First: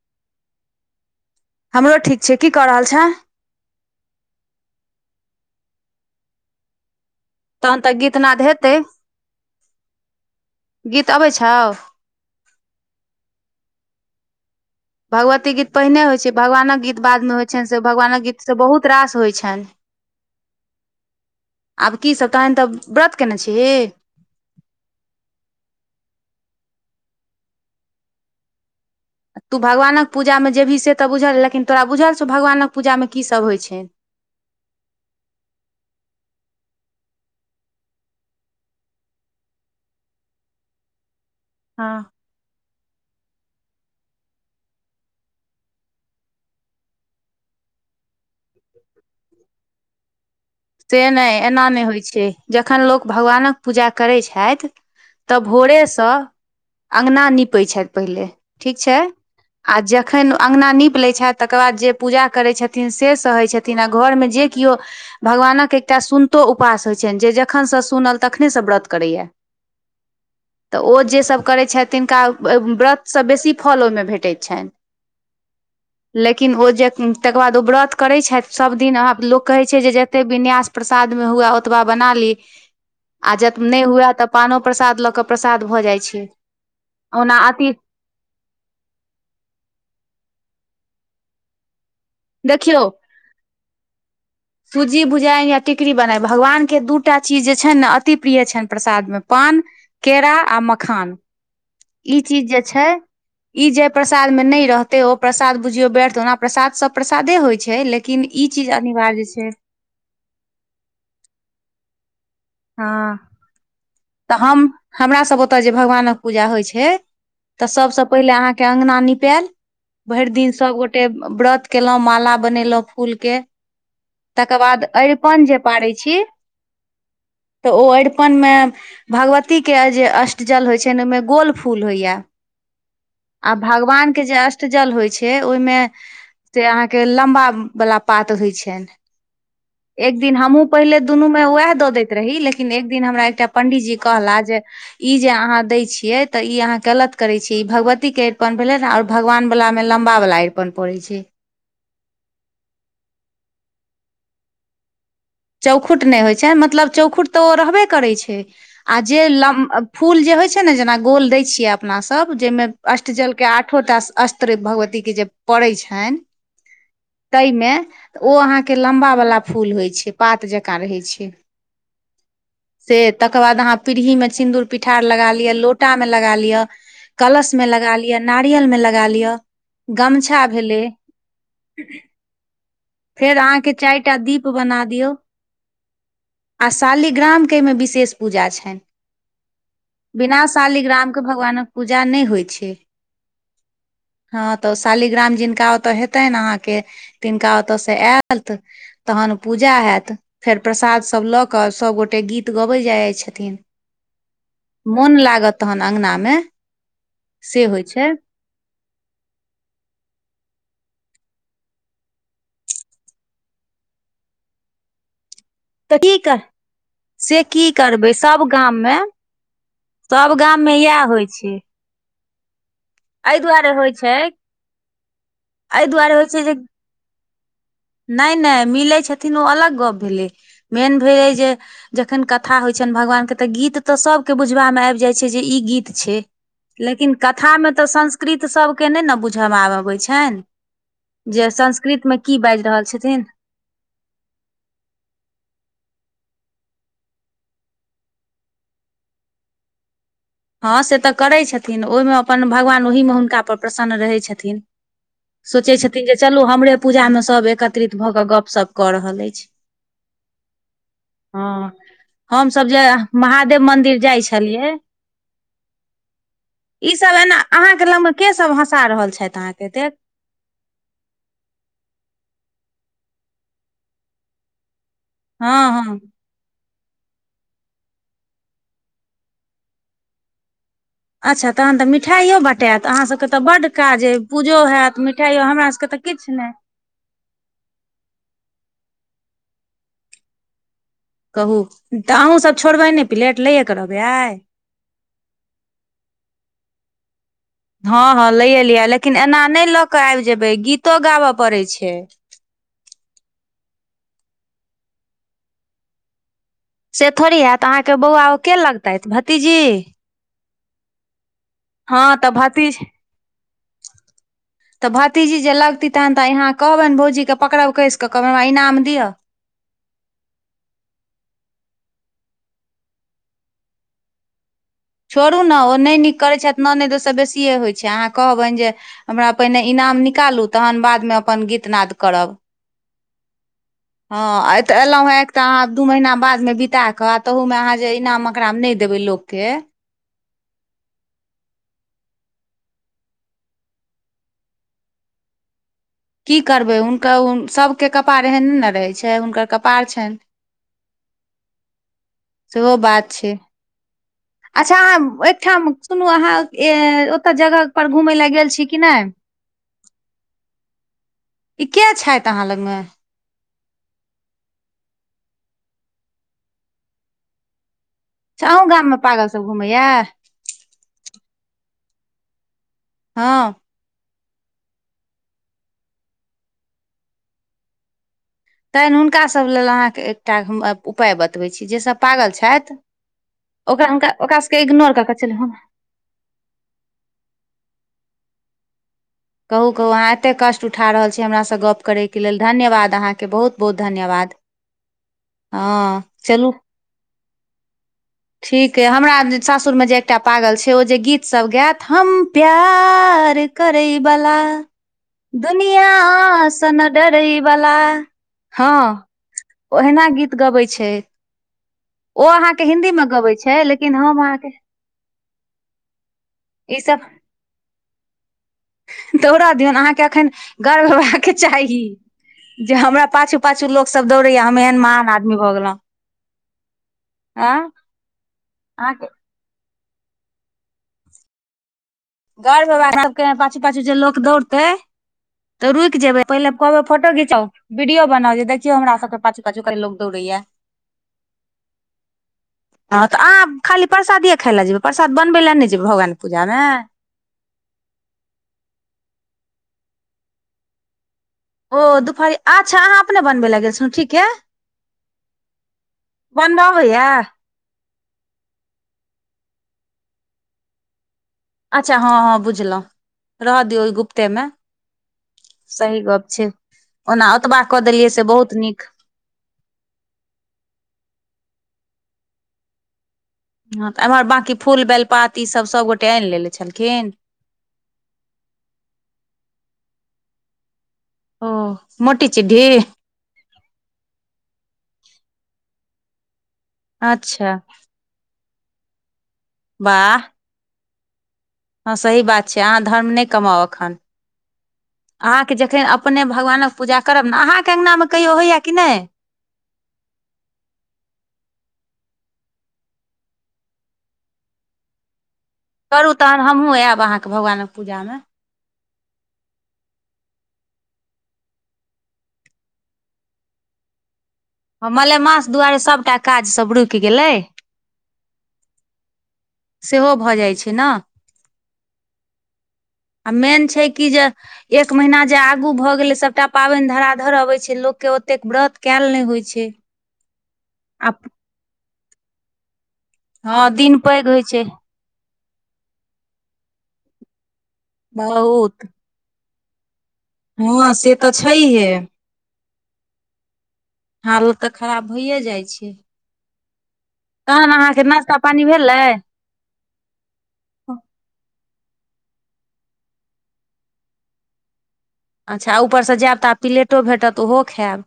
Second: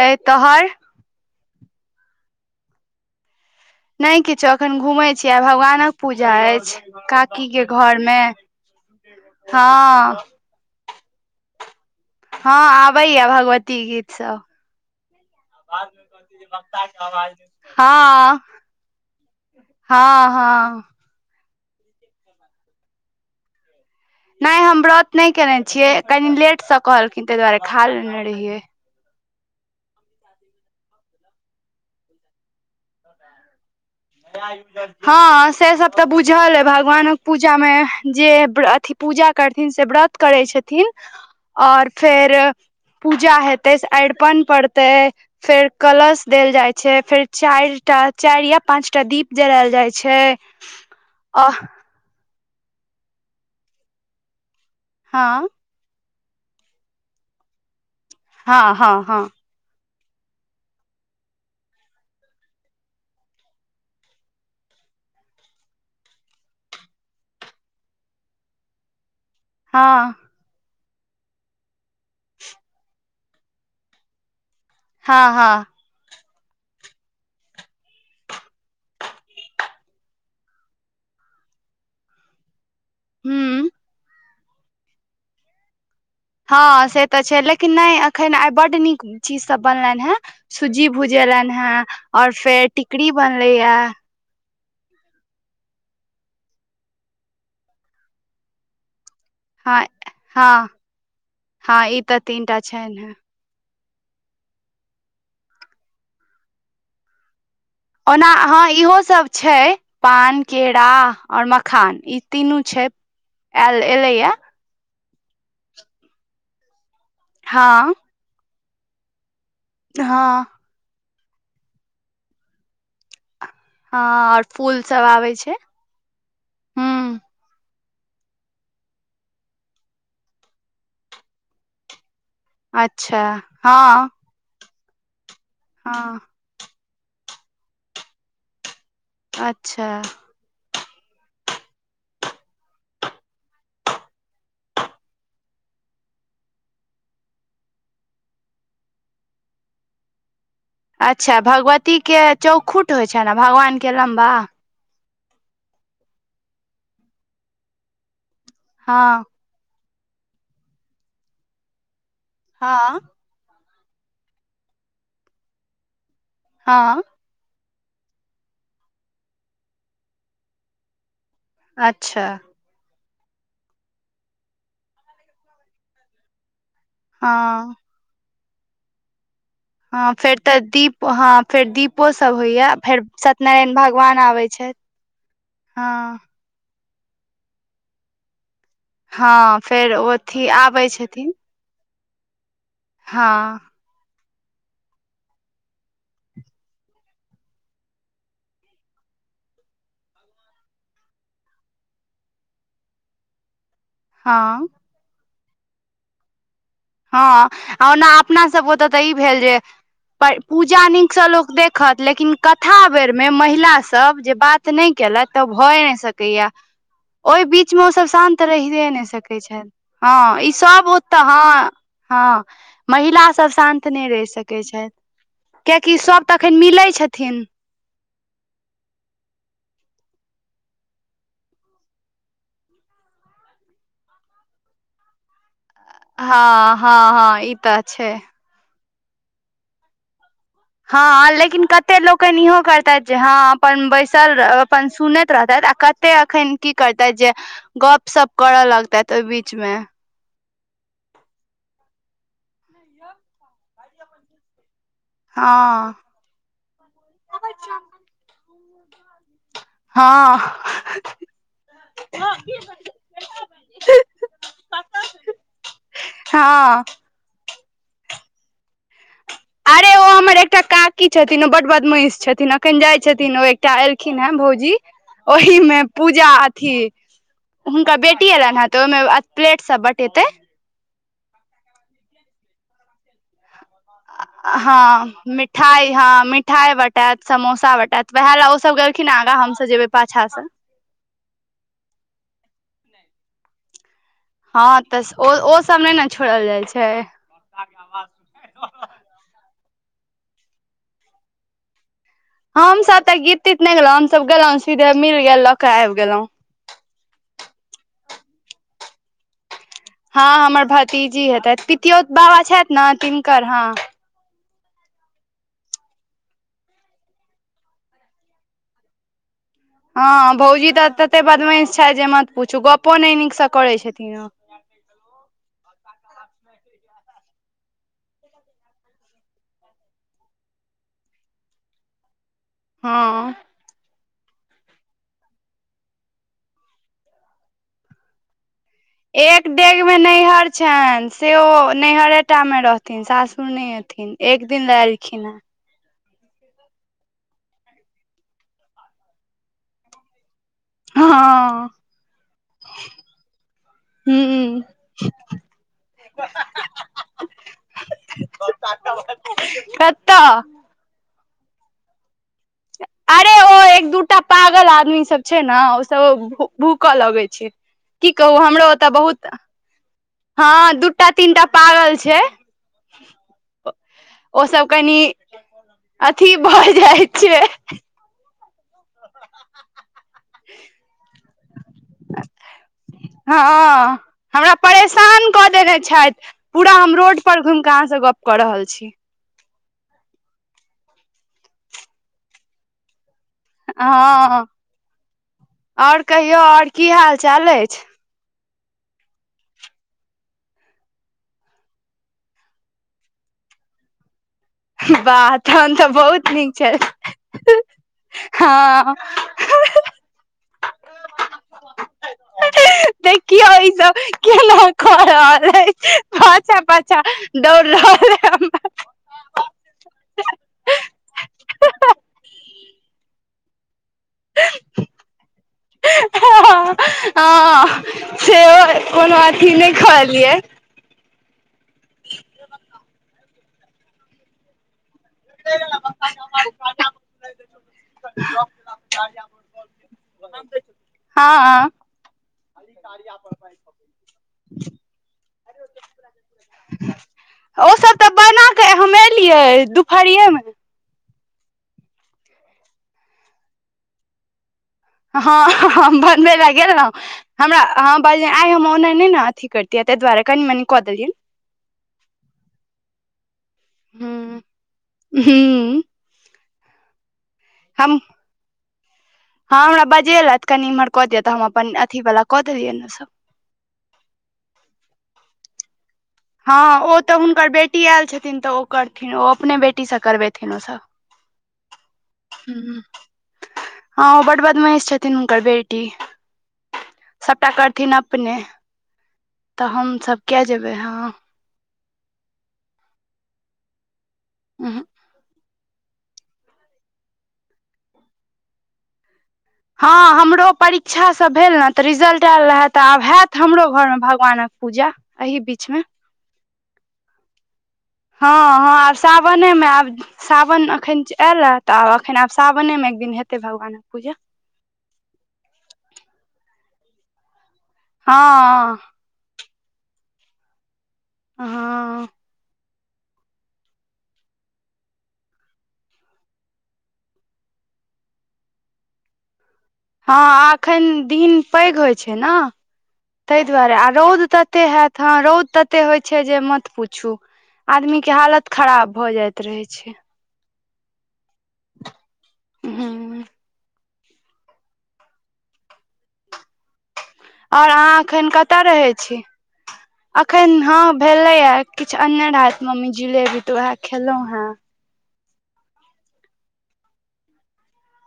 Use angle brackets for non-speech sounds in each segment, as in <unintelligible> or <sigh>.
ए तोहर हमरो ठीक छेय की कऽ रहल छ नहि किछो अखन घूमै छी आ भगवानक पूजा अछि क की के तहन तऽ घर मे गीतनाद हेतै हँ गीत अबै छहो हँ आबैया भगवती गीत सब भगवती गीत पहिने होइ छै भगवानक गीत बादमे होइ छनि से भगवानक हँ गीतसँ बहुत रास होइ छनि हँ हँ आब कीसभ तहन तऽ व्रत कयने छिही नहि हम व्रत नहि केने छियै कनी लेटसँ कहलखिन ताहि दुआरे खा लेने रहियै तूँ भगवानक पूजामे जेबही से तऽ बुझल लेकिन तोरा बुझल छौ भगवानक पूजामे कीसभ होइ छैनि हँ से सब तऽ बुझल अइ भगवानक पूजामे जे अथी पूजा करथिन से व्रत करै छथिन आओर हँ फेर पूजा हेतै से अरिपन पड़तै फेर कलश देल जाइ छै फेर चारि टा चारि य पांचटा दीप जलायल जाय छै से नहि अ एना नहि होइ छै जखन लोक भगवानक पूजा करैत छथि तऽ हँ भोरेसँ अंगना नीपै छथि पहिले हँ ठीक छै हँ हँ आ जखन अंगना नीप लै छैथ तकर बाद जे पूजा करैत छथिन से सहैत छथिन। घरमे जे किओ। भगवानक एकटा सुनितो उपवास होइत छनि जे जखनसँ सुनल तखनेसँ व्रत करैया। हँ। तऽ ओ जेसभ करैत छथि तिनका व्रतसँ बेसी फल ओहिमे भेटैत छनि। हँ हँ। लेकिन ओ जे तकर बाद ओ व्रत करैत छथि सभदिनह लोक कहैत छै जे। ते विन्यास प्रसाद मे हुए ओतबा बना ली आ जब हूँ नहि हुए तब। पानो प्रसाद लऽ कऽ प्रसाद भऽ जाइ छै। हँ से तऽ ओना छैै लेकिन अथी नहि। एखन आइ बड्ड नीक चीजसभ बनलनि हेँ सुूजी भुजेलनि हेँ। और फेर टिकरीी बनले ये। सुजी भुजइ या टिकड़ी बनाय भगवान के दू टा चीज जे छनि ने अति प्रिय छनि प्रसादमे। पान हँ केरा आ हँ मखान हँ तऽ ई तीन चीज टा जे छै। छनि हे ई जय प्रसाद में नहि रहते ओ प्रसाद बुझियौ व्यर्थ ओना प्रसाद सब् प्रसादे होइत छै। छै ओना लेकिन ई हँ चीज इहो सब अनिवार्य छै। पान केरा और मखान ई तीनू छै हँ आयल एले य। तऽ हम हमरा सब ओत्ते जे भगवानक जे पूजा होए छय त सब हँ सब पेहला आहा के अंगना निपेल भैर हँ दिन सबगो टे व्रत केलो माला बनेलो फूल के हँ आओर तकर फूल बाद सब आबै अरिपन छै जे पारै छी हूँ तऽ ओ अरिपनमे भगवतीके जे अष्टजल होइ छैन ओइमे गोल फूल होइए अच्छा आ हँ भगवान के जे अष्ट -ट जल होइ छै ओइमे हँ से अहाँके लम्बा बला पात होइ छैन अच्छा दिन हमहूँ पहिले दुनू मे उएह दऽ दैत रही लेकिन एकदिन हमरा एकटा पंडीजी कहला जे ई जे अहाँ दय छियै तऽ ई अहाँ गलत करे छी ई भगवती के अरिपन भेले आर भगवान बलामे लम्बावला अच्छा भगवतीके चौखुट होइ छैन अ भगवानके लम्बा चौखुट नय होइ छै मतलब चौखुट तऽ ओ रहबे करै छै आ हँ जे लम फूल जे होइ छै ने जेना गोल दै छियै अपनासभ जइमे हँ अष्टजल के आठो टा अस्त्र भगवती के जे पड़ै छैन हाँ तइमे ओ अहाँके लम्बावला फूल होइ छै पात जकाँ रहै छै अच्छा से तकर बाद अहाँ पीढ़ीमे सिन्दूर पिठार लगा लिअ लोटामे लगा लिअ कलश मे हँ लगा लिअ नारियल मे लगा लिअ हँ फेर गमछा तऽ भेलै दीप हँ फेर दीपो सब होइए फेर अहाँके सत्यनारायण चारि भगवान टा आबै दीप छैथ बना दियौ हँ आ शालीग्रामके एइमे विशेष पूजा छैन हँ फेर बिना अथी आबै शालीग्राम के छथिन भगवानक पूजा नय होइ छै हँ हँ तऽ शालीग्राम जिनका ओते हेतेन अहाँ के तिनका ओता ओतऽ से ऐत तहन पूजा हेत फेर प्रसादसभ लऽ कऽ सभगोटे गीत गबैत जाइ जाइत छथिन हँ मोन लागत तहन अङगना में हँ आ ओना अपना सब ओतऽ तऽ ई भेल जे पर पूजा नीकसँ लोक देखत लेकिन कथा बेरमे महिला सब जे बात नइ केलथ तऽ भय नय तऽ की कर सकैया से ओइ की बीचमे ओसभ करबै शान्त सब गाम रहिए मे नय सकैत छैथ सब हँ गाम मे ईसभ इएह ओतऽ होइ छै हँ हँ महिला एहि सब दुआरे शान्त होइ नय छै रेह सकैत छैथ एहि कियकि सब तखन मिल लए छथिन नय नय मिले छथिन ओ अलग गप्प भेलै मेन भेलै जे जखन कथा होइ छैन भगवान के तऽ गीत तऽ सभके बुझबामे आएब जाइ छै जे ई गीत छै हँ हँ लेकिन हँ ई कथामे तऽ छै संस्कृत सभके नै न आब बुझब आबैन छेन हँ लेकिन कते लोकेन इहो रहल करतेथ जे छथिन हँ अपन बैसल अपन सुनैत रहतेथ आ कते एखन की करतेथ जे गपशप करऽ लगतेथ ओइ बीच मे हँ से तऽ करै छथिन ओइमे अपन भगवान ओहिमे हुनकापर प्रसन्न रहै छथिन सोचै हँ छथिन जे चलू हमरे पूजामे सभ एकत्रित भऽ कऽ गपशप कऽ रहल एछ हँ हँ हमसब जे महादेव मदिर जाइ छलियै हँ ई सब एना अहाँके लग मे के सब हँसा रहल छैथ अहाँके एतेक अरे ओ हमर एकटा काकी छथिन ओ बड बडमैष छथिन एखन जाय छथिन ओ एकटा एलखिन हे भौजी हँ ओहिमे हँ पूजा अथी हुनकर बेटी एलैन हन‌ तऽ ओहिमे प्लेट सब बटेतै अच्छा तखन तऽ मिठाइयो बटेत अहाँसभके तऽ बड्ड काज आय पूजो हेत हँ मिठाइयो हमरा सबके तऽ किछ नै बटात समोसा बटेत वएह लए ओ सब गेलखिन आगा हमसभ जेबै पाछा से कहू तऽ अहूँसभ छोड़बै नै प्लेट लैएके रहबै आइ हँ तऽ ओ ओसभ नै न छोड़ल जाइ छै हँ हँ लैए लियै लेकिन एना नै लऽ कऽ आइब जेबै गीतो गाबय पड़ै छै हमसब त गीत तीत नै गेलहुं हमसब गेलहुॅं सीधे मिल गेल लऽ के आइब गेलों से थोड़ी हेत अहाँके बौआ ओ के लगतैथ भतीजी हँ हमर भतीजी हेतै पितियोत हँ तऽ बाबा छैथ भतीज ने तिनकर हँ तऽ भतीजी जे लगती तहन तऽ यहाँ कहबनि भौजीके पकड़ब कैस कऽ कहबैन हमरा इनाम दिअ हँ भौजी तऽ तते बदमैश छैथ जे मत पूछू गपो नै नीकसँ करै छथिन ओ छोड़ू ने ओ नहि नीक करै छैथ ननैद ओय स बेसिए होइत छै अहाँ कहबैन जे हमरा पहिने इनाम निकालू तखन बादमे अपन गीतनााद करब हँ हँ तऽ एलहु हे एक तऽ अहाँ दू महीना बाद मे बिताके तहू मे अहाँ जे इना मे ओकरामे नै देबै एक लोकके डेग मे नैहर छैन से ओ नैहरेटा मे रहथिन सासुर नै एथिन एक दिन ल एलखिन हँ की करबै हुनकर सभके कपार एहने ने रहै छै हुनकर कपाार छैन हँ सेहो बात छै हुॅं अच्छा अहाँ एकठाम सुनू अहाँ ओतय जगह पर घुमै ल गेल छी कि नै कतऽ ई के छैथ अहाँ लगमे अरे ओ एक दूटा पागल आदमी सब छै न ओ सब भूक लगै छै की कहू अहूँ हमरो ओतऽ गाममे पागल बहुत सब घुमैया हँ दूटा तीनटा पागल छै हँ ओ सब कनी अथी भ जाय छै तहेन हुनकासभ लेल अहाँके एकटा हम उपाय बतबै छी जेसभ पागल छैथ ओकरा हँ हुनका ओकरा सबके इग्नोर कऽ के चलन छैथ पूरा हम रोड पर घुइम कऽ अहाँ से गप कऽ रहल छी कहू कहू अहाँ एते कष्ट उठा रहल छी हमरासँ गप्प करय के लेल धन्यवाद अहाँके बहुत बहुत धन्यवाद हँ हँ आओर कहियौ चलू आओर की हाल चाल अछि ठीक अइ हमरा सासुरमे जे एकटा पागल छै ओ जे गीतसभ गेएत हम प्यार करै वला वाह तहन तऽ बहुत नीक दुनियासँ छै नै डरैवला हँ ओहिना गीत गबै छै ओ अहाँके हिन्दी म <unintelligible> ईसभ <unintelligible> दौड़ा दियौन अहाँके एखन गर्व हेबाक चाही जे हमरा पाछू पाछू लोग सब दौड़ेया हम एहन महान आदमी भऽ गेलो <inaudible> से अहाँके कोनो अथी नय कहलियै गर्व <inaudible> बला सबके पाछू पाछू जे लोक दौड़तै तऽ रुइक जेबै पहिले कहबै फोटो घिचाओ वीडियो बनाउ जे देखियो हमरा सबके पाछू पाछु कते लोग दौड़ेया हाँ हँ तऽ आब खाली प्रसादिए खायइ लए जेबै परसाद बनबै लए नय जयबै भगवानके पूजामे ओसभ तऽ बना कऽ हम एलियै दुपहरिएमे ओ दुपहारी अच्छा अहाँ अपने बनबै लए गेल छलो ठीके हँ हँ बनबै ला बनबऽ गेलो अबैया हमरा हँ बड़िया आइ हम ओनाइ नय ने अथी करितियै तइ दुआरे कनि मनि कऽ देलियेन अच्छा हँ हँ बुझलो रहऽ दियौ ओ हूँ गुप्तेमे सही गप छै ओना ओतबा कऽ हम देलियै से बहुत नीक हँ हमरा बजैलेथ कनि इम्हर कऽ दियअ तऽ हम अपन अथी वला कऽ देलियैन वो सभ ह तऽ एम्हर बंकी फूल बेलपात ई सब सबगोटाे हँ ओ तऽ हुनकर बेटी आयल छथिन तऽ ओ करथिन ओ अपने बेटीसँ करबेथिन ओसभ ओ मोटी चिढी हँ ओ बड बदमेश छथिन हुनकर बेटी सभटा अच्छा करथिन अप पने तऽ हम वाह सब किया जेबै ह हँ सही बात छै अहाँ धर्म नय कमाउ एखन उहूँ अहाँके जखन अपने भगवानक पूजा करब ने अहाँके अङ्गनामे कहियो होइए कि नय हँ हमरो परीक्षा सब भेल ने तऽ रिजल्ट आयल रहा त आब हैत हमरो घरमे भगवानक पूजा एही बीच में करू तहन हमहूँ ऐब अहाँके भगवानक पूजा मे हँ हँ आब सावनेमे आएब सावन एखन आयल तऽ आब एखन आब सावने मे एक दिन हेतै भगवानक पूजा ह मलेमास दुआरे सभटा काज सब रुइक गेलै हँ सेहो भऽ जाइ छै न हँ आ मेन छै कि जे एक महीना जे आगू भऽ गेलै सभटा पाबनि धरा धर अबै छै लोककेँ ओतेक व्रत केल नय होइ छै हँ एखन आ दिन पैघ होइ छै ने तेइ हँ दुआरे आ दिन रौद पैघ होइ तते छै होयत ह रौद तते होय छै जे मत पूछु आदमी के हालत बहुत खराब भऽ जायत त रहै छै हँं से तऽ छहिए हूँ हालत तऽ खराब भइए जाए छै ओर तहन अहाँ अहाँके एखन नाश्ता कतय पानी रहै भेलै छी अखन हँ भेलेए किछु अनने रहैत मम्मी जिलेबी तऽ उएह खेलहुं हें अच्छा ऊपरसँ जेएब तऽ आब प्लेटो भेटत ओहो खेएब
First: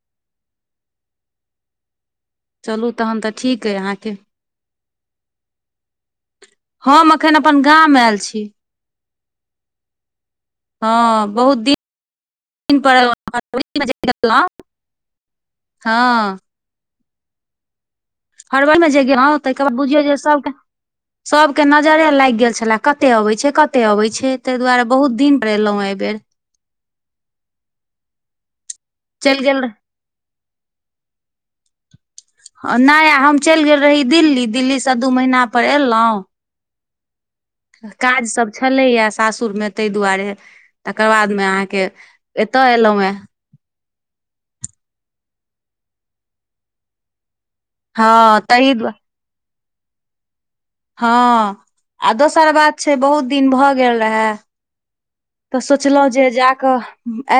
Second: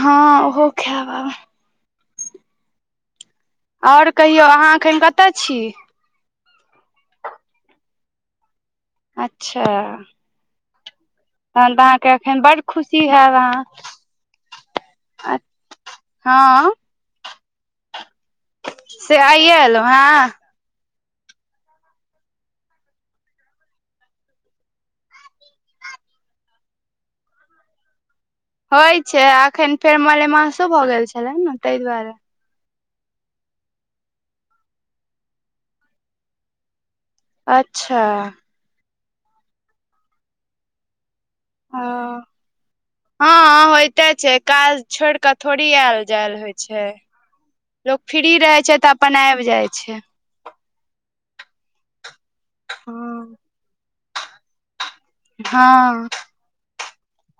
हँ ओहो खेएब आब चलू तहन तऽ ठीक अय आओर कहियौ अहाँ एखन कतय छी। हम अखन अपन गामं मे एल छी। अच्छा। हँ। बहुत तहन तऽ अहाँके एखन बड दिन खुशी पर हेएब अहाँ। फरवरीमे जे गेलहुँ, अ हँ। हरबल मे जे से आइए तैके बाद एलहुँ बुझियौ जे हेँ सबके सबके नजरे लैग गेल छले कते अबे छै कते अबे छै ताहि दुआरे। बहुत दिन पर एलहुॅं एहिबेर होइ छै चलि गेल अखन फेर मलेमासो भऽ गेल छले ने ताहि दुआरे नै आ हम चैल गेल रही दिल्ली दिल्ली से दू महीना पर एलौ अच्छा काज सभ छलैए सासुरमे तै दुआरे तकर बाद मे ओ अहाँके एत एलौ हे। कते छै काज छोड़ क थोड़ी आयल जल होइ छै। लोक फ्री हँ रहै ताहि छै दुआ तऽ अपन आइब जाय छै। हँ आ दोसर बात छै बहुत हँ दिन भऽ गेल रहे तऽ सोचलहुँ हँ जे जा कऽ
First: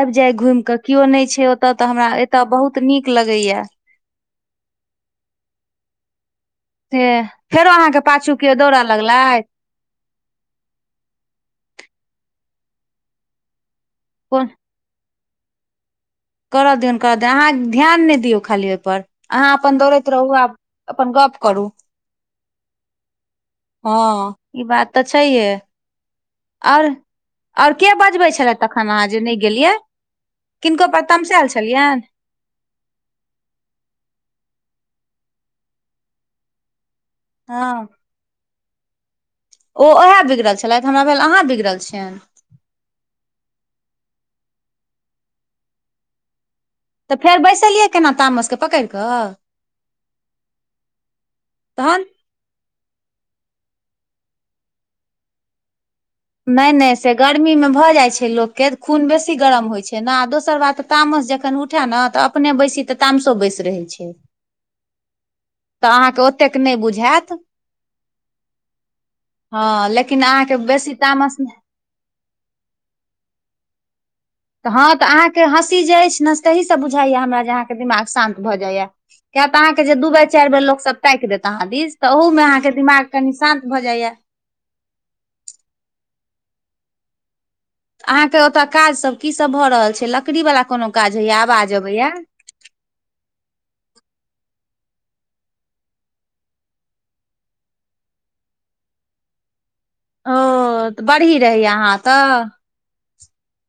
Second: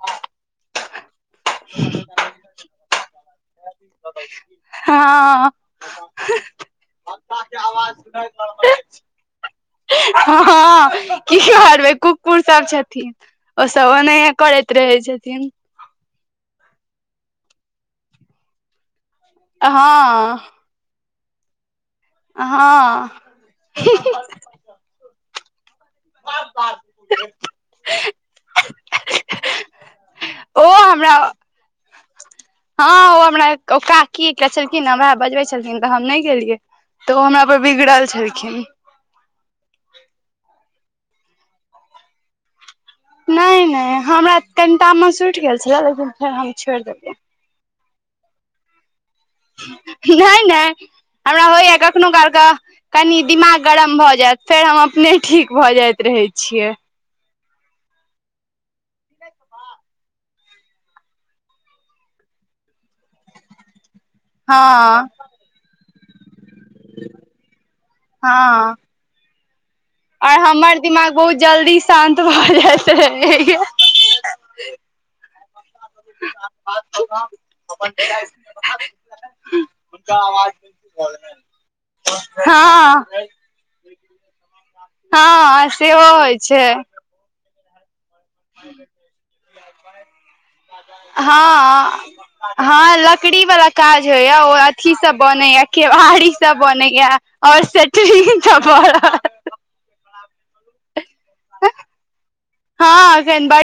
आबि जाय घुइम कऽ किओ नै छै ओत ओतय तऽ हमरा एतय बहुत नीक लगैया। हँ। ह फेरो अहाँ के पाछू किओ दौड़ लगलै। हँ की करबै कुकुर सब छथिन। ओसभ ओनाहिये कोन करैत रहै छथिन। करऽ दियौन करऽ दियौ अहाँ ध्यान नै दियौ खाली ओहिपर अहाँ अपन दौड़ैत रहू हँ आब अपन गप करू। अ हँ। हँ ई बात तऽ छैहे। आओर ओर के बजबै छले तखन अहाँ जे नै गेलियै। ओ किनको पर हमरा तमसेल छलियैन हँ ओ हमरा काकी के छलखिन हमरा बजबै छलखि। न तऽ हम नै गेलियै। तऽ ओ हमरा पर हँ बिगड़ल छलखिन। ओ ओहे बिगड़ल छलैथ हमरा भेल अहाँ बिगड़ल छियैन नै‌नै हमरा कनि तामस उइठ गेल छलै लेकिन फेर हम छोड़ि देल तऽ फेर बैसलियै केना तामसके पकैर कऽ। नै नै हमरा होय यऽ तहन कखनो काल कऽ कनी दिमाग गरम भए जायत फेर हम अपने ठी। क भए जायत रहै छी नै नै से गर्मीमे भऽ जाइ छै लोकके खून बेसी गरम होइ छै ने दोसर बातऽ तामस जखन उठए ने तऽ अपने बैसी तऽ तामसो बैस रहै छै हँ। त अहा के ओतेक नै बुझेत हँ लेकिन और अहाँके हमर बेसी दिमाग बहुत तामस तऽ जल्दी शान्त भऽ जैत रहै य तऽ हँ तऽ अहाँके हँसी जे अछि ने तहीस बुझाइए हमरा जे अहाँके दिमाग शान्त भऽ जाइए। किया तऽ अहाँ के जे दू बेर चारि बेर लोक सब ताकि देत अहाँ दिस तऽ ओहू मे अहाँ के हँ दिमाग कनी शान्त भऽ जाय। हँ सेहो होइ छै। अहाँके ओतय काजसभ कीसभ भऽ रहल छै लकड़ी वाला कोनो काज होइया आवाज हँ अबैया। हँ लकड़ी वाला काज होइया ओ अथी सब बनैया केवाड़ी सब बनैया आओर सेटरिंग सब भऽ रहल ओ बरही रहय अहाँ ओत हँ एखन बर